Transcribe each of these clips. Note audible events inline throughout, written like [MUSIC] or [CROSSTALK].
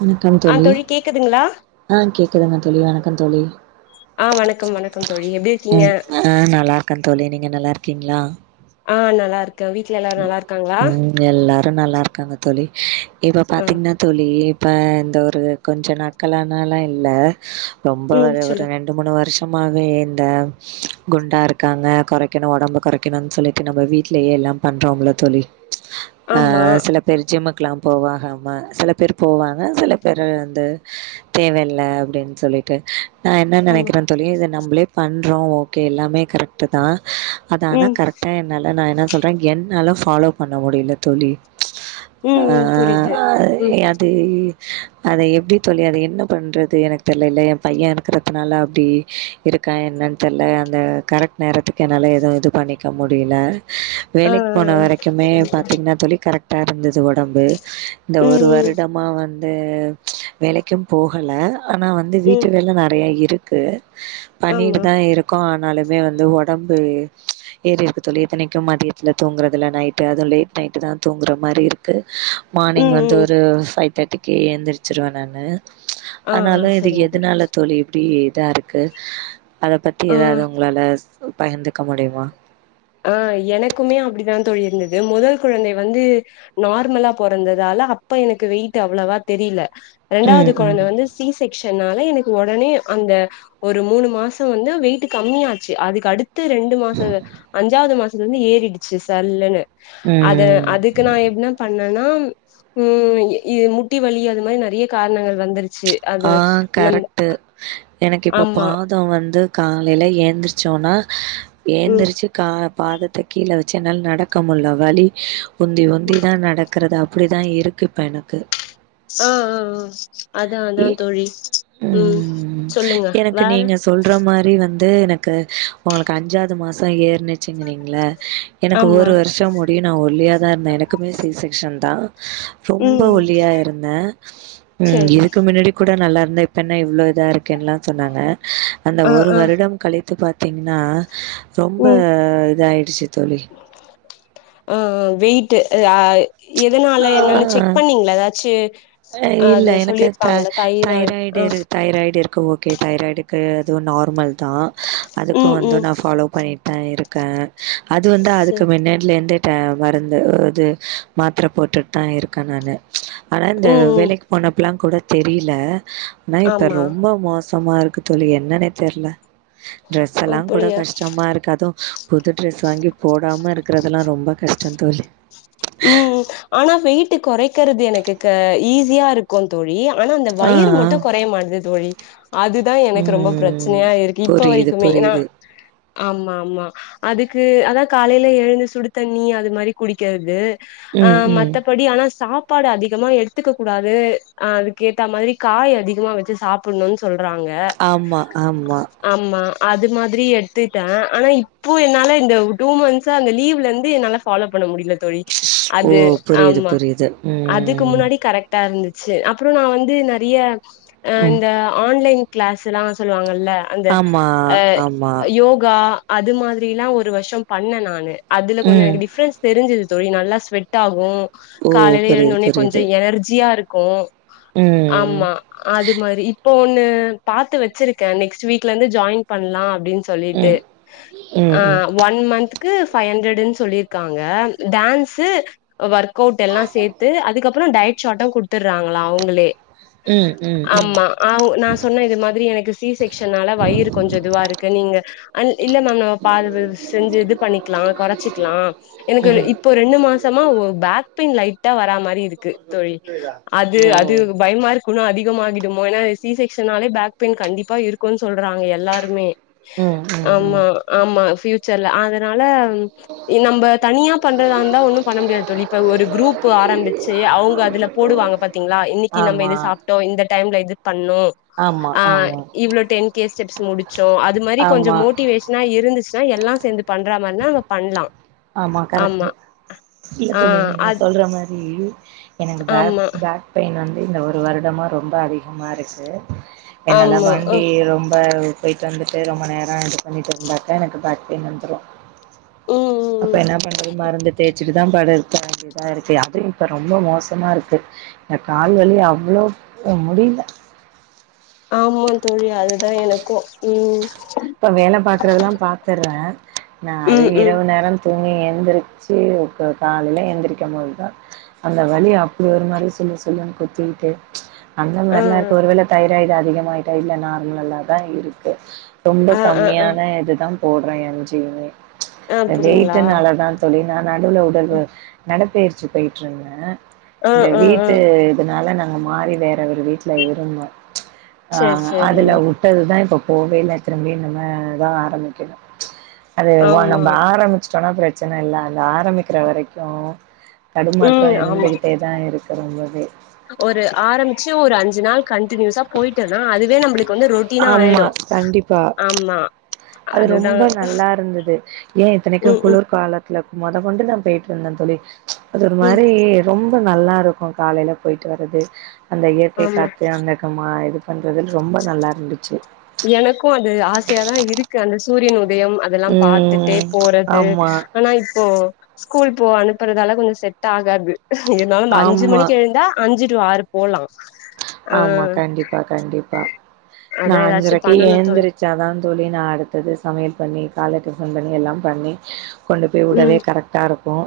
வணக்கம் ஆ தோழி கேக்குதுங்களா ஆ கேக்குதுங்க தோழி வணக்கோ தோழி ஆ வணக்கம் வணக்கம் தோழி எப்டி உ இருக்கீங்க அ நல்லாருக்கே தோழி நீங்க நல்லருக்கீங்களா ஆ நல்லாருக்கே வீட் ம் எல்லாரு நல்லாருக்காங்க தோழி இப்ப ஆ பாத்தீங்கன்னா தோழி இப்ப இந்த ஒரு கொஞ்ச நாட்களனாலா இல்ல ரொம்ப ம் ஒரு ஒரு சொல்லுங் ரென் ரெண்டு மூணு வருஷமாவே இந்த குண்டாருக்காங்க கொறைக்கணு ஒடம்ப கொறைக்கணுனு சொல்லிட்டு நம்ம வீட்லயே எல்லா பண்றோம்ல தோழி ஆ ஆமா சிலப் பெரு ஜிம்முக்குலா போவகம சில பேரு போவாங்க சில பேரு வந்து தேவல்ல அப்டின்னு சொல்லிட்டு நா என்ன ஆமா நெனக்கிறே தோழி இத நம்ளே பண்றோ ஓ கே எல்லாமே கரெக்ட்டுதா அது ஆனா ம் கரெக்டா என்னால நா என்ன சொல்றே என்னால ஃபாலோ பண்ண முடில தோழி ம் அ ம் புரியுது அ ம் அது அது அத எப்டி தோழி அத என்ன பண்றது எனக்கு தெரில்ல எ பைய இருக்குறதுனால அப்டி இருக்கா என்னன்னு தெரில அந்த கரெக்ட் நேரத்துக்கு என்னால எதுவு இது பண்ணிக்க முடில ஆ ஆ வேலக் போன வரைக்குமே பாத்தீங்கன்னா தோழி கரெக்டா இருந்தது ஒடம்பு இந்த ஆ ஒரு ம் ம் வருட் டமா வந்து வேலக்கூ போகல ஆனா வந்து வந்து வீட்டு ம் வேல நெறயா இரூக்கு ஆமா பண்ணிட்டுதா இருக்கோ ஆனாலுமே வந்து ஒடம்பு ஏறிருக்கு தோழி இத்தனக்கு மதிய த்துல தூங்கறதில்ல நைட்டு அது லேட் நைட் தா தூங்குற மாரி இருக்கு ருக்கு மானிங் ம் வந்து ம் ஒரு ஃபைவ் தேர்ட்டிக்கி ஏந்திர்ச்சிருவே நானூ ஆ ஆ ஆனாலு இது சரிங்க எதனால தோழி இப்டி இதாருக்கு அத பத்தி ஆ ஏதாது ஒங்களால சொ பகிர்ந்துக்க முடியுமா ஆ எனக்குமே அப்டிதா தோழி இருந்தது முதல் குழந்தை வந்து நார்மலா பொறந்ததால அப்ப எனக்கு வெயிட் அவ்ளவா தெரில ரெண்டாது ம் கொழந்த ம் வந்து ஸ் சி செக்ஷன்னால எனக்கு ஒடனே அந்த ஒரு மூணு மாசோ வந்து வெயிட்டு கம்மியாச்சி அதுக்கு அடுத் த்து ரெண்டு மாசங்க அஞ்சாது மாசத்துலந்து ஏறிடுச்சி சல்லன்னு அத ம். அதுக்கு நா எப்டினா பண்ணனா ஊம் இது முட்டி வலி அது மாரி நெறய காரணங்கள் வந்துருச் சி அத நம்ம து எனக்கு இப்ப பாதோ வந்து காலைல ஏந்திரிச்சோனா ம் ஏந்திரிச்சு கா பாதத்த கீழே வச்சு என்னால நடக்கமுல்ல வலி உந்தி உந்த தா நடக்கிறது அப்டிதா இருக்கு இப்பனக்கு ஆ ஆ ஆ அதா அதா ஏ தோழி ம் சொல்லுங்க எனக்கு வேற நீங்க சொல்ற மாரி வந்து எனக்கு ஒங்களுக்கு அஞ்சாது மாசோ ஏற்னுச் சிங்றீங்கல எனக்கு ஆமா ஒரு வருஷோ முடிய நா ஒல்லியாதா இருந்தே எனக்குமே சி செக்ஷன்தா ரொம்ப ம் ம் ஒல்லியா இருந்தே ம் சரி இதுக் முன்னடி கூட நல்லா இருந்த இப்பென்ன இவ்ளோ இதா இருக்கன்லா சொன்னாங்க அந்த ஆ ஒரு ஆ வருடம் கழித் த்து பாத்தீங்கன்னா ரொம்ப ம் இதாயிடுச்சி தோழி உ உ வெயிட்டு அ எதனால என்னன்னு ஆ. செக் பண்ணீங்ளா ஏதாச்சு அ இல்ல அது எனக்கு த சொல்லிருப்பாங்கல்ல தைராய்டு ஆ இரு தைராய்டு இருக்கு ஓ கே தைராய்டுக்கு அதுவு நார்மல்தா அதுக்கு ம் வந்து ம் நா ஃபாலோ பண்ணிட் தா இருக்க அது வந்து ச அதுக்கு மின்னடிலேருந்தே டே மருந்து இது மாத்ர போட்டுட்டுதா இருக்கே நானு ஆனா இந்த ம் ம் வேலைக் போனப்பலா கூட தெரில ஆனா இப்ப ஆமா ரொம்ப மோசமா இருக்கு தோழி என்னன்னே தெர்ல ட்ரெஸ்ல்லா கூட அப்டியா கஷ்டமா இருக்கு அதூ புது ட்ரெஸ் வாங்கி போடாம இருக்கிறதெலா ரொம்ப கஷ்டோ தோழி ம் ம் ஆனா வெயிட்டு கொறைக்கிறது எனக்கு க ஈஸியா இருக் க்கு தோழி ஆனா அந்த ஆ ஆ வயிறு மட்டு கொறய மாட்டது தோழி அதுதா எனக்கு ரொம்ப ம் ப்ரச்சனயா இருக்கு இப்ப புரியுது வரைக்குமே எனா புரியுது ஆமா ஆமா அதுக்கு அதா காலைல எழுந்து சுடு தண்ணி அது மாரி குடிக்கறது ஆ ம், ம். மத்தபடி ஆனா சாப் பாடு அதிகமா எடுத்துக்க கூடாது அ அதுக்கு ஏத்த மாதிரி காய் அதிகமா வெச்சு சாப்புட்ணுனு சொல்றாங்க ஆமா ஆமா ஆமா அது மாதிரி எடுத்துட்டே ஆனா இப்போ என்னால இந்த டூ மந்த்ஸா அந்த லீவ்ல இருந்து என்னால ஃபாலோ பண்ண முடில தோழி ஓ! அது புரியுது, ஆமா புரியுது. அதுக்கு ம், முன்னாடி கரெக் டா இருந்துச்சு அப்றோ நா வந்து நெறைய அ ம். இந்த ஆன்லைன் க்ளாஸ் எல்லா சொல்லுவாங்கல்ல அந்த ஆமா, அ ஆமா. யோகா அது மாதிரில்லா ஒரு வருஷோ பண்ணே நானு அதுல கொஞ்சோ ம். எனக்கு டிஃப்ரன்ஸ் தெரிஞ்சது தோழி நல்லா ஸ்வெட் ட்டாகு ஓ! காலைல எழுந்த புரியுது, ஒட்னே புரியுது. கொஞ்சோ எனர்ஜியா இருக்கு ம், ஆமா அது மாரி இப்போ ஒண்ணு பாத்து வச்சிருக்கே நெக்ஸ்ட் வீக்ல இருந்து ஜாயின் பண்லா அப்டின் சொல்லிட்டு ம். ம், ஆ ம். ஒன் மன்த்கு ஃபை ஹண்ட்ரட்னு சொல்லிருக்காங்க டான்ஸ்ஸு ஒர்க் அவுட் எல்லா சேத்து அதுக்கப் றோ டயட் ஷாட்டு குடுத்துடுறாங்களா அவங்களே ம் ம் ம் ஆவ் நா சொன்ன இது மாதிரி எனக்கு சி செக்ஷனால வயிறு கொஞ்சோ இதுவா இருக்கு நீங்க அன் இல்ல மேம் நம்ம பா செஞ்சு இது பண்ணிக்கலா கொறச்சிக்கலா எனக்கு ம். இப் போ ரெண்டு மாசமா ஒரு பேக் பெயின் லைட்டா வரா மாரி இருக் கு தோழி அது அது ஓ! பயமா இரு கு இன்னு அதிகமாகிடுமோ ஏனா சி செக்ஷனாலே பேக் பெயின் கண்டிப்பா இருக்குனு சொல்றாங்க எல்லாருமே ம், ம், ஆமா ம். ஆமா பியூச்சர்ல அதனால நம்ப தனியா பண்றதா இருந்தா ஒண்ணு பண்ண முடியாது தோழி இப்ப ஒரு குரூப்பு ஆரம்பிச் ச்சி அவங்க அதுல போடுவாங்க பாத்தீங்ளா இன்னைக்கு நம்ம ஆமா, இது சாப்டோ இந்த டைம்ல இது பண்ணோ ஆமா, ஆ ஆமா, இவ்ளோ டென் கே ஸ்டெப்ஸ் முடிச்சோ அது மாரி கொஞ்சோ ஆமா, மோட்டிவேஷன் னா இருந்துச்சுன்னா எல்லா சேந்து பண்ற மாரினா நம்ம பண்லா ஆமா கரெக்ட்டு இல்ல ஆ தோழி நீங்க அத் சொல்ற மாரி எனக்கு பேக் ஆமா பேக் பெயின் வந்து இந்த ஒரு வருடமா ரொம்ப அதிகமாக இருக்கு என்னால ஆமா அ வண்டி ரொம்ப போய்ட்டு வந்துட்டு ரொம்ப நேரோ இது பண்ணிட்டு இருந்தாக்க எனக்கு பேக் பெய்ன் வந்துரு ம் ம் அப்ப ம் என்ன பண்றது மருந்து தேச்சு சுட்டு தா படுக்க வேண்டியதா இருக்கு அதுவு இப்ப ரொம்ப மோசமா இருக்கு இந்த கால்வலி அவ்ளோ முடில்ல ஆமாந் தோழி அதுதா எனக்கு ம் இப்போ வேல பாக்கறதெல்லா பாத்தர்ர நா அது ம் ம் இரவு நேரம் தூங்கி எந்திரிச்சு கா காலைல எந்திரிக்கம் போதுதா அந்த வலி அப்டி ஒரு மாரி சுலு சுலுன்னு குத்திக்கிட்டே அந்த ஆ மாறிலாம் இருக்கு ஒருவேள தைராய்டு அதிகமயிட்டா இல்ல நார்மல்லா தா இருக்கு ரொம்ப ஆ ஆ ஆ கம்மியான இது தா போடுற எம் ஜி மே ஆ அது அப்டிங்களா வெய்ட்டுனாலதா தோழி நா நடுவுல உடவு நடப்பயிற்சி போய்ட்டுருந்த ஆ இந்த ஆ ஆ வீட்டு அதனால நாங்க மாறி வேற ஒரு வீட்ல இருந்தோ அ சேரி சேரி அதுல உ ட்டதுதா இப்ப போவே இல்ல திரும்பியு நம்ம தா ஆரம்பிக்கணு அது ஆமா நம்ம ஆரமிச்சுட்டோம்னா பிரச்சன இல்ல அந்த ஆரம்பிக்கிற வரைக்கு தடுமாற்றோ ம் ஆமா இருந்துகிட்டேதா இருக்கு ரொம்பவே ஒரு ஆரமிச்சு ஒரு அஞ்சு நாள் கன்டினியூஸா போய்ட்டனா அதுவே நம்மளுக்கு வந்து ரொட்டினா ஆமா ஆய்டு கண்டிப்பா. ஆமா அது அதுதா ரொம்ப நல்லா இருந்தது ஏ இத்தனைக்கு ம் ம் குளிர் காலத் இல்ல மொத கொண்டு நா பேய்ட்ருந்த தோழி அது ஒரு ம் மாரி ரொம்ப நல்லா இருக்கு காலைல போய்ட்டு வர்றது அந்த இயற்கை ஆமா காத்து அந்த க மா இது பண்றதுன் ரொம்ப நல்லா இருந்துச்சு எனக்கு அது ஆசயாதா இருக்கு அந்த சூரியன் உதயம் அதெல்லா பாத்துட்டே ம் போறது ஆமா, ஆனா இப்போ ஸ்கூல் போ அனுப்புறதால கொஞ்சோ செட் ஆகாது இருந்தாலு அந்த அஞ்சு ஆமா. மணிக்கு எழுந்தா அஞ்சு டு ஆறு போலா ஆ ஆமா கண்டிப்பா கண்டிப்பா நா அதா ஏதாச்சு அஞ்சரைக்கு பண்ணணு தோழி ஏழுந்திரி ச்சா தா தோழி நா அடுத்தது சமையல் பண்ணி காலை டிஃபன் பண்ணி எல்லா பண்ணி கொண்டு போய் உடவே ம் கரெக்டாக இருக்கும்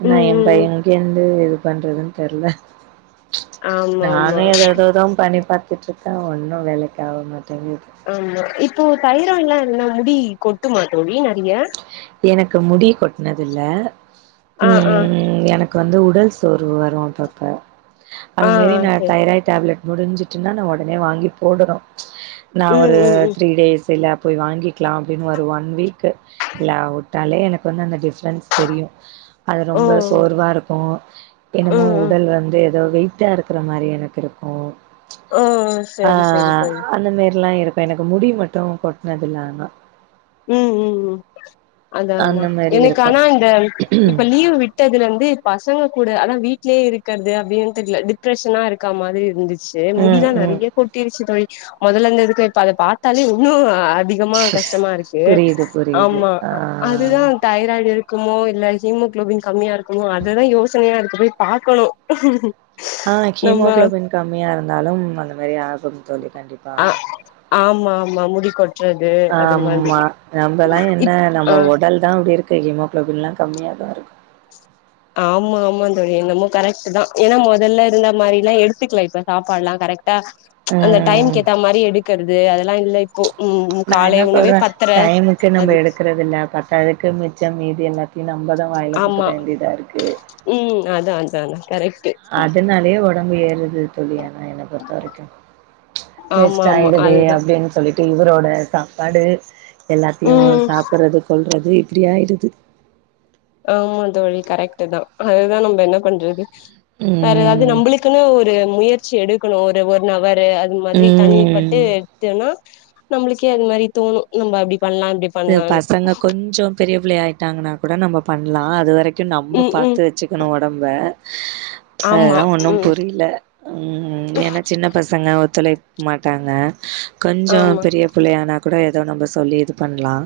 ஆனா ம் ம் எம்ப ம் எங்கேருந்து இது பண்றதுன் தெர்ல ஆமாமா இப்ப தா பண்ணி பாத்துட்டு இருக்க ஒன்னு வேலைக்கு ஆக மாட்டேங்குது ஆமா இப்போ தைராய்னா என்ன முடி கொ கொட்டுமா தோழி நறைய எனக்கு முடி கொட்னது இல்ல ஆ ஆ ம் எனக் கு வந்து உடல் சோர்வு வரு அப்பப்ப ஆ ஆ அதுமாறி நா சரி தைராய்ட் டேப்லெட் முடிஞ்சுசின்னா நா ஒடனே வாங்கி போடனு நா ம் ஒரு ம் ம் த்ரீ டேஸ் இல்ல போய் வாங்கி க்லா அப்டின் ஒரு ஒன் வீக்ல உட்டாலே எனக்கு வந்து அந்த டிஃப்ரன்ஸ் தெரியு அது ஓ ரொம்ப சோர்வா இருக்கும என்னமோ ம் ம் உடல் வந்து ஏதோ வெய் ட்டா இருக்கிற மாறி எனக்கு இருக்கு ஓ ஆ சரி சரி தோழி அந்த மாறியெல்லா இருக் இப்ப எனக்கு முடி மட்டு கொட்னதுல்ல ஆனா ம் ம் ம் அதா அதா அந்த மாரி எனக்கு இருக்கு ஆனா இந்த இப்ப லீவ் விட் விட்டதுலயிந்து பசங்க கூட அதா வீட்லயே இருக்கிறது அப்டினு டிப்ரெஷனா இருக்க மாதிரி இருந்துச் சு ம் முடிதா ம் நெறைய கொட்டிருச்சு தோழி முதல இருந்ததுக்கு இப்ப அத பாத்தாலே இன்னு அதி அதிகமா கஷ்டமா இருக்கு புரியுது புரியுது. ஆமா ஆ அதுதா தைராய்டு இருக்குமோ இல்ல ஹீமோகுளோபின் கம்மியா இருக்குமோ அதுதா யோசனையா இருக்கு போய் பாக்கணு [UNINTELLIGIBLE] ஆ நம்ம ஹீமோகுளோபின் கம்மியா இருந்தாலும் அந்த மாரி ஆகும் தோழி கண்டிப்பா ஆ ஆமா ஆமா முடி கொட்றது அது மாதிரி ஆமா நம்பல்லா என்ன இப் நம்ம ஆ உடல் தான் அப்படி இருக்கு ஹீமோக்ளோபின் எல்லாம் கம்மியா தான் இருக்கு ஆமா ஆமா தோழி என்னமோ கரெக்ட்டு தா ஏன்னா மொதல்ல இருந்த மாரில்லா எடுத்துக்கல இப்ப சாப்பாடுல்லா கரெக்ட் ட அந்த ம் டைம்க்கு ஏத்த மாரி எடுக்குறது அதெல்லா இல்ல இப்போ ம் நா காலை என்ன உணவே சொல்ற பத்தர டைம்க்கு நம்ப எடுக்கிற அது இல்ல பத்தாததுக்கு மிச்சம் மீதி எல்லாத்தையும் நம்மதா வாயில போட்டுக்க வேண்டியதா இருக்கு உம் அதான் அதான் கரெக்ட்டு அதனாலயே உடம்பு ஏறுது தோழி ஏனா என்ன பொறுத்த வரைக்கும் ஆமா வேஸ்ட் ஆமா ஆயிடுதே அதுதா அப்படின்னு சொல்லி ட்டு இவரோட சாப்பாடு எல்லாத்தையும் ம் சாப்ட்றது கொல்றது இப்படியாயிடுது ஆமா தோழி கரெக்ட்டு தான் அதுதான் நம்ம என்ன பண்றது வேற எதாவது ம் நம்மளுக்குன்னு ஒரு முயற்சி எடுக்கணும் ஒரு ஒரு நவரு மாதிரி தனி பட்டு ம் எடுத்துன்னா நம்மளுக்கே அது மாரி தோணும் நம்ம அப்படி பண்ணலாம் இப்டி து பண்லான்னு பசங்க கொஞ்சோ பெரிய பிள்ளையா ஆயிட்டாங்கன்னா கூட நம்ம பண்லாம் அது வரைக்கும் நம்ம ம் ம் பாத்து வச்சு க்கனு உடம்ப ஆமா அதுதான் ஒன்னும் ம் புரியல உம் ஏன்னா சின்ன பசங்க ஒத்துழைக்க மாட்டாங்க கொஞ்சம் ஆமா பெரிய பிள்ளையானா கூட ஏதோ நம்ம சொல்லி இது பண்லாம்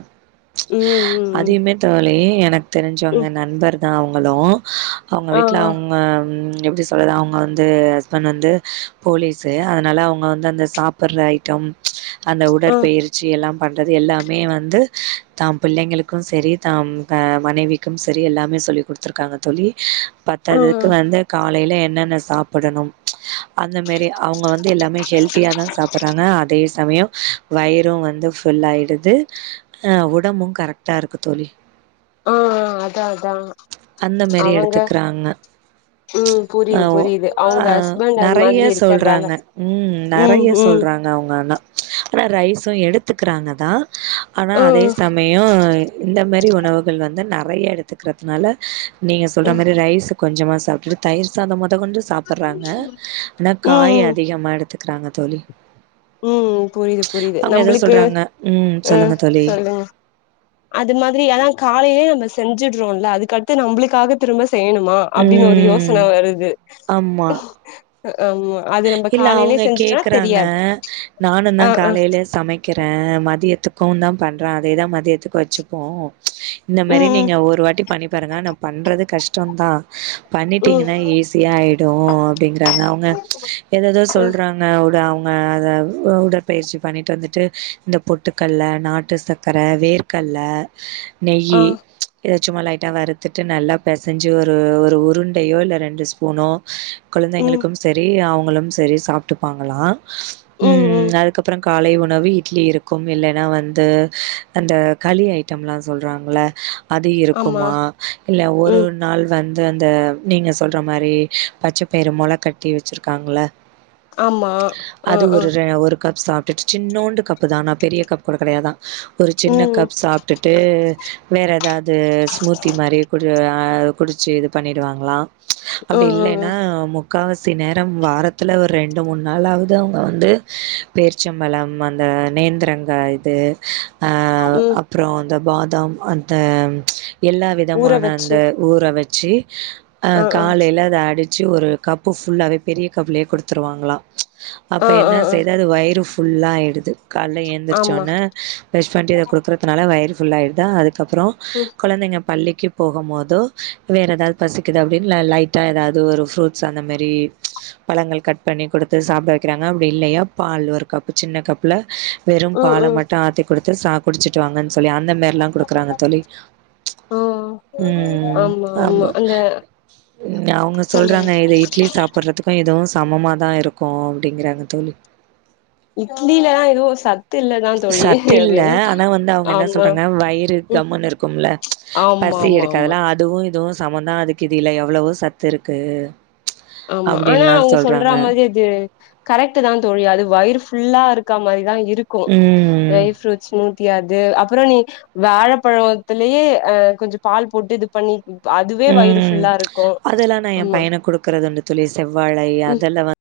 உம் உம் அதையுமே தோழி எனக்கு தெரிஞ்சவங்க நண்பர் தான் அவுங்களும் அவுங்க ஆ வீட்டுல அவுங் அ எப்படி சொல்றது அவுங்க வந்து ஹஸ்பண்ட் வந்து போலீஸு அதனால அவுங்க வந்து அந்த சா சாப்ட்ற ஐட்டம் அந்த ஆ உடற்பயிற்சி எல்லாம் பண்றது எல்லா மே வந்து தாம் பிள்ளைங்களுக்கும் செரி தாம் மனைவிக்கும் செரி எல்லாமே சொல்லி குடுத்துருக்காங்க தோழி ஆ பத்தாததுக்கு வந்து கா காலைல என்னென்ன சாப்பிடனும் அந்த மாரி அவுங்க வந்து எல்லாமே ஹெல்தியாதா சாப் போறாங்க அதே சமயம் வயிறும் வந்து ஃபுல் ஆயிடு து அ உடம்பும் கரெக்டா இருக்கு தோழி ஆ அதா அதா அந்த மாரி அவங்க எடுத்துக்குறாங்க ம் ஆ புரியுது புரியுது அவங்க அ ஹஸ்பண்ட் அது நெறைய மாதிரி இருக்கறதால சொல்றாங்க உம் ம் நெறைய ம் சொல்றாங்க அவுங்கன ஆனா ரைஸும் எடுத்துக்கிறாங்க தான் ஆனா ஆ அதே சமயம் இந்த மாரி உணவுகள் வந்து நெறைய எடுத்துக் கிறதுனால நீங்க சொல்ற ம் மாரி ரைஸு கொஞ்சமா சாப்ட்டுட்டு தயிர் சாதம் மொதக் கொண்டு சாப்ட்டுறாங்க ஆனா காய் ம் அதிகமா எடுத்துக்கறாங்க தோழி ம் புரியுது புரியுது அவுங்க எதோ சொல்றாங்க உம் சொல்லுங்க தோழி ம் அது மாதிரி எல்லாம் காலையிலயே நம்ம செஞ்சுடுறோம்ல அதுக்கடுத்து நம்பளுக்காக திரும்ப செய்யணுமா அப்டின்னு ஒரு ம் யோசன வருது ஆமா ஆமா அது நம்ம இல்ல காலையிலே அவுங்க செஞ்சுட்டோனா கேக்குறாங்க தெரியாது நானும் ஆ தான் ஆ காலையிலயே சமைக் கிறே மதியத்துக்கும் தான் பண்ற அதேதான் மதியத்துக்கு வச்சுப்போம் இந்த மாரி ம் ம் நீங்க ஒரு வாட்டி பண்ணி பாருங்க நா பண்றது கஷ்டம்தான் ம் பண்ணிட்டீங்கன்னா ஈஸியா ஆயிடும் அப்படிங்கறாங்க அவுங்க ஆ அவுங்க உட அவுங்க அதாது உடற்பயிற்சி பண்ணிட்டு வந்துட்டு இந்த பொட்டுக்கல்ல நாட்டு சக் க்கர வேர்க்கல்ல நெய் ஆ இத சும்மா லைட்டாக வறுத்துட்டு நல்லா பெசஞ்சு ஒரு ஒரு உருண்டையோ இல்ல ரெண்டு ஸ்பூனோ ம் குழந்தைங்களுக்கும் சரி அவுங்களும் சரி சாப்ட்டுப்பாங்களாம் ம் உம் ம் அதுக்கப்புறம் காலை உணவு இட்லி இருக்கு இல்லைன்னா வந்து அந்த களி ஐட்டம்லா சொல்றாங்கள அது ஆமா இருக்குமா இல்ல ஒரு ம் ஒன் நாள் வந்து அந்த நீங்க சொல்ற மாதிரி பச்சைப்பயரு மொளக்கட் டி வச்சிருக்காங்கள ஆமா ஆ அது ஆ ஒரு ரெ ஒரு கப் சாப் டுட் சின்னோடுகப்புதா ஆனா பெரிய கப்கூட கெடையாதா ஒரு ம் சின்ன ம் கப் சாப் ட்டுட்டு வேற எதாவ்து ஸ்மூத்தி மாரி குடி ஆ குடிச்சு இது பண்ணிடுவாங்களா அப்டி ம் இல்லைன்னா ம் முக்காவஸ் சி நேரம் வாரத்துல ஒரு ரெண்டு மூண் நாளாவது அவுங்க வந்து பேர்ச்சம்பழோ அந்த நேந்தரங் கா இது ஆ ம் அப்பறோ அந்த பாதாம் அந்த எல்லா ஊற விதமான அந்த வச்சு ஊற வச்சு அ ஆ ஆ காலையில அத அடிச்சி ஒரு கப் பு ஃபுல்லாவே பெரிய கப்புலையே குடுத்துருவாங்களா அப்ப ஆ என்ன ஆ ஆ செய்து அது வயிறு ஃபுல்லா ஆயிடுது கால்ல எழுந்திரச் ஆமா சொன்னே பிரஷ் பண்ணிடு இத குடுக்கறதுனால வய்ரு ஃபுல்லாயிடுதா அதுக்கப்பறோ ம் கொழந்தைங்க பள்ளிக்கு போகு மோதோ வேற ஏதாவ்து பசிக்குது அப்டின்னு ல லைட்டா ஏதாவ்து ஒரு ஃப்ரூட்ஸ் ஸு அந்த மெரி பழங்கள் கட் பண்ணி குடுத்து சாப்ட வக்கிறாங்க அப்டி இல்லயா பால் ஒரு கப்பு சின்ன கப்ல வெறு ம் பால ம் மட்டு ஆத்தி குடுத்து சா குடிச்சுட்டு வாங்கனு சொல்லி அந்த மாரில்லா குடுக்குறாங்க தோழி ஆ ம் ஆமா அவுங்க சொல்லுங்க சொல்றாங் இது இட்லி சாப்ட்றதுக்கு இதுவு சமமா தா இருக்கு அப்டிங்கறாங்க தோழி இட்லியிலதா எதுவு சத்து இல்ல சத்து இல்ல ஆனா வந்து அவுங்க என்ன ஆமா சொல்றாங்க வயிறு கம்மனு இருக்கும்ல ஆம் ஆமா ஆமா காதுல்லா அதுவு இதுவு சமமந்தா அதுக்கு இது இதுல எவ்வளவோ சத்து இருக்கு ஆமா ஆனா அப்டின்லா அவுங்க சொல்ற சொல்றாங்க மாரி இது கரெக்ட் தா தோழி அது வய்ரு ஃபுல்லா இருக்க மாரிதா இருக்கு ம் ட்ரை ஃப்ரூட்ஸ் ஸ்முத்தி அது அப்பறோ நீ வாழப்பழத்தலயே அ கொஞ்சோ பால் போட்டு இது பண்ணி ப் அதுவே வயிறு ம் ஃபுல்லா இருக்கு ஆமா [UNINTELLIGIBLE] துண்டு தோழி செவ்வாழை அதெல்லா வ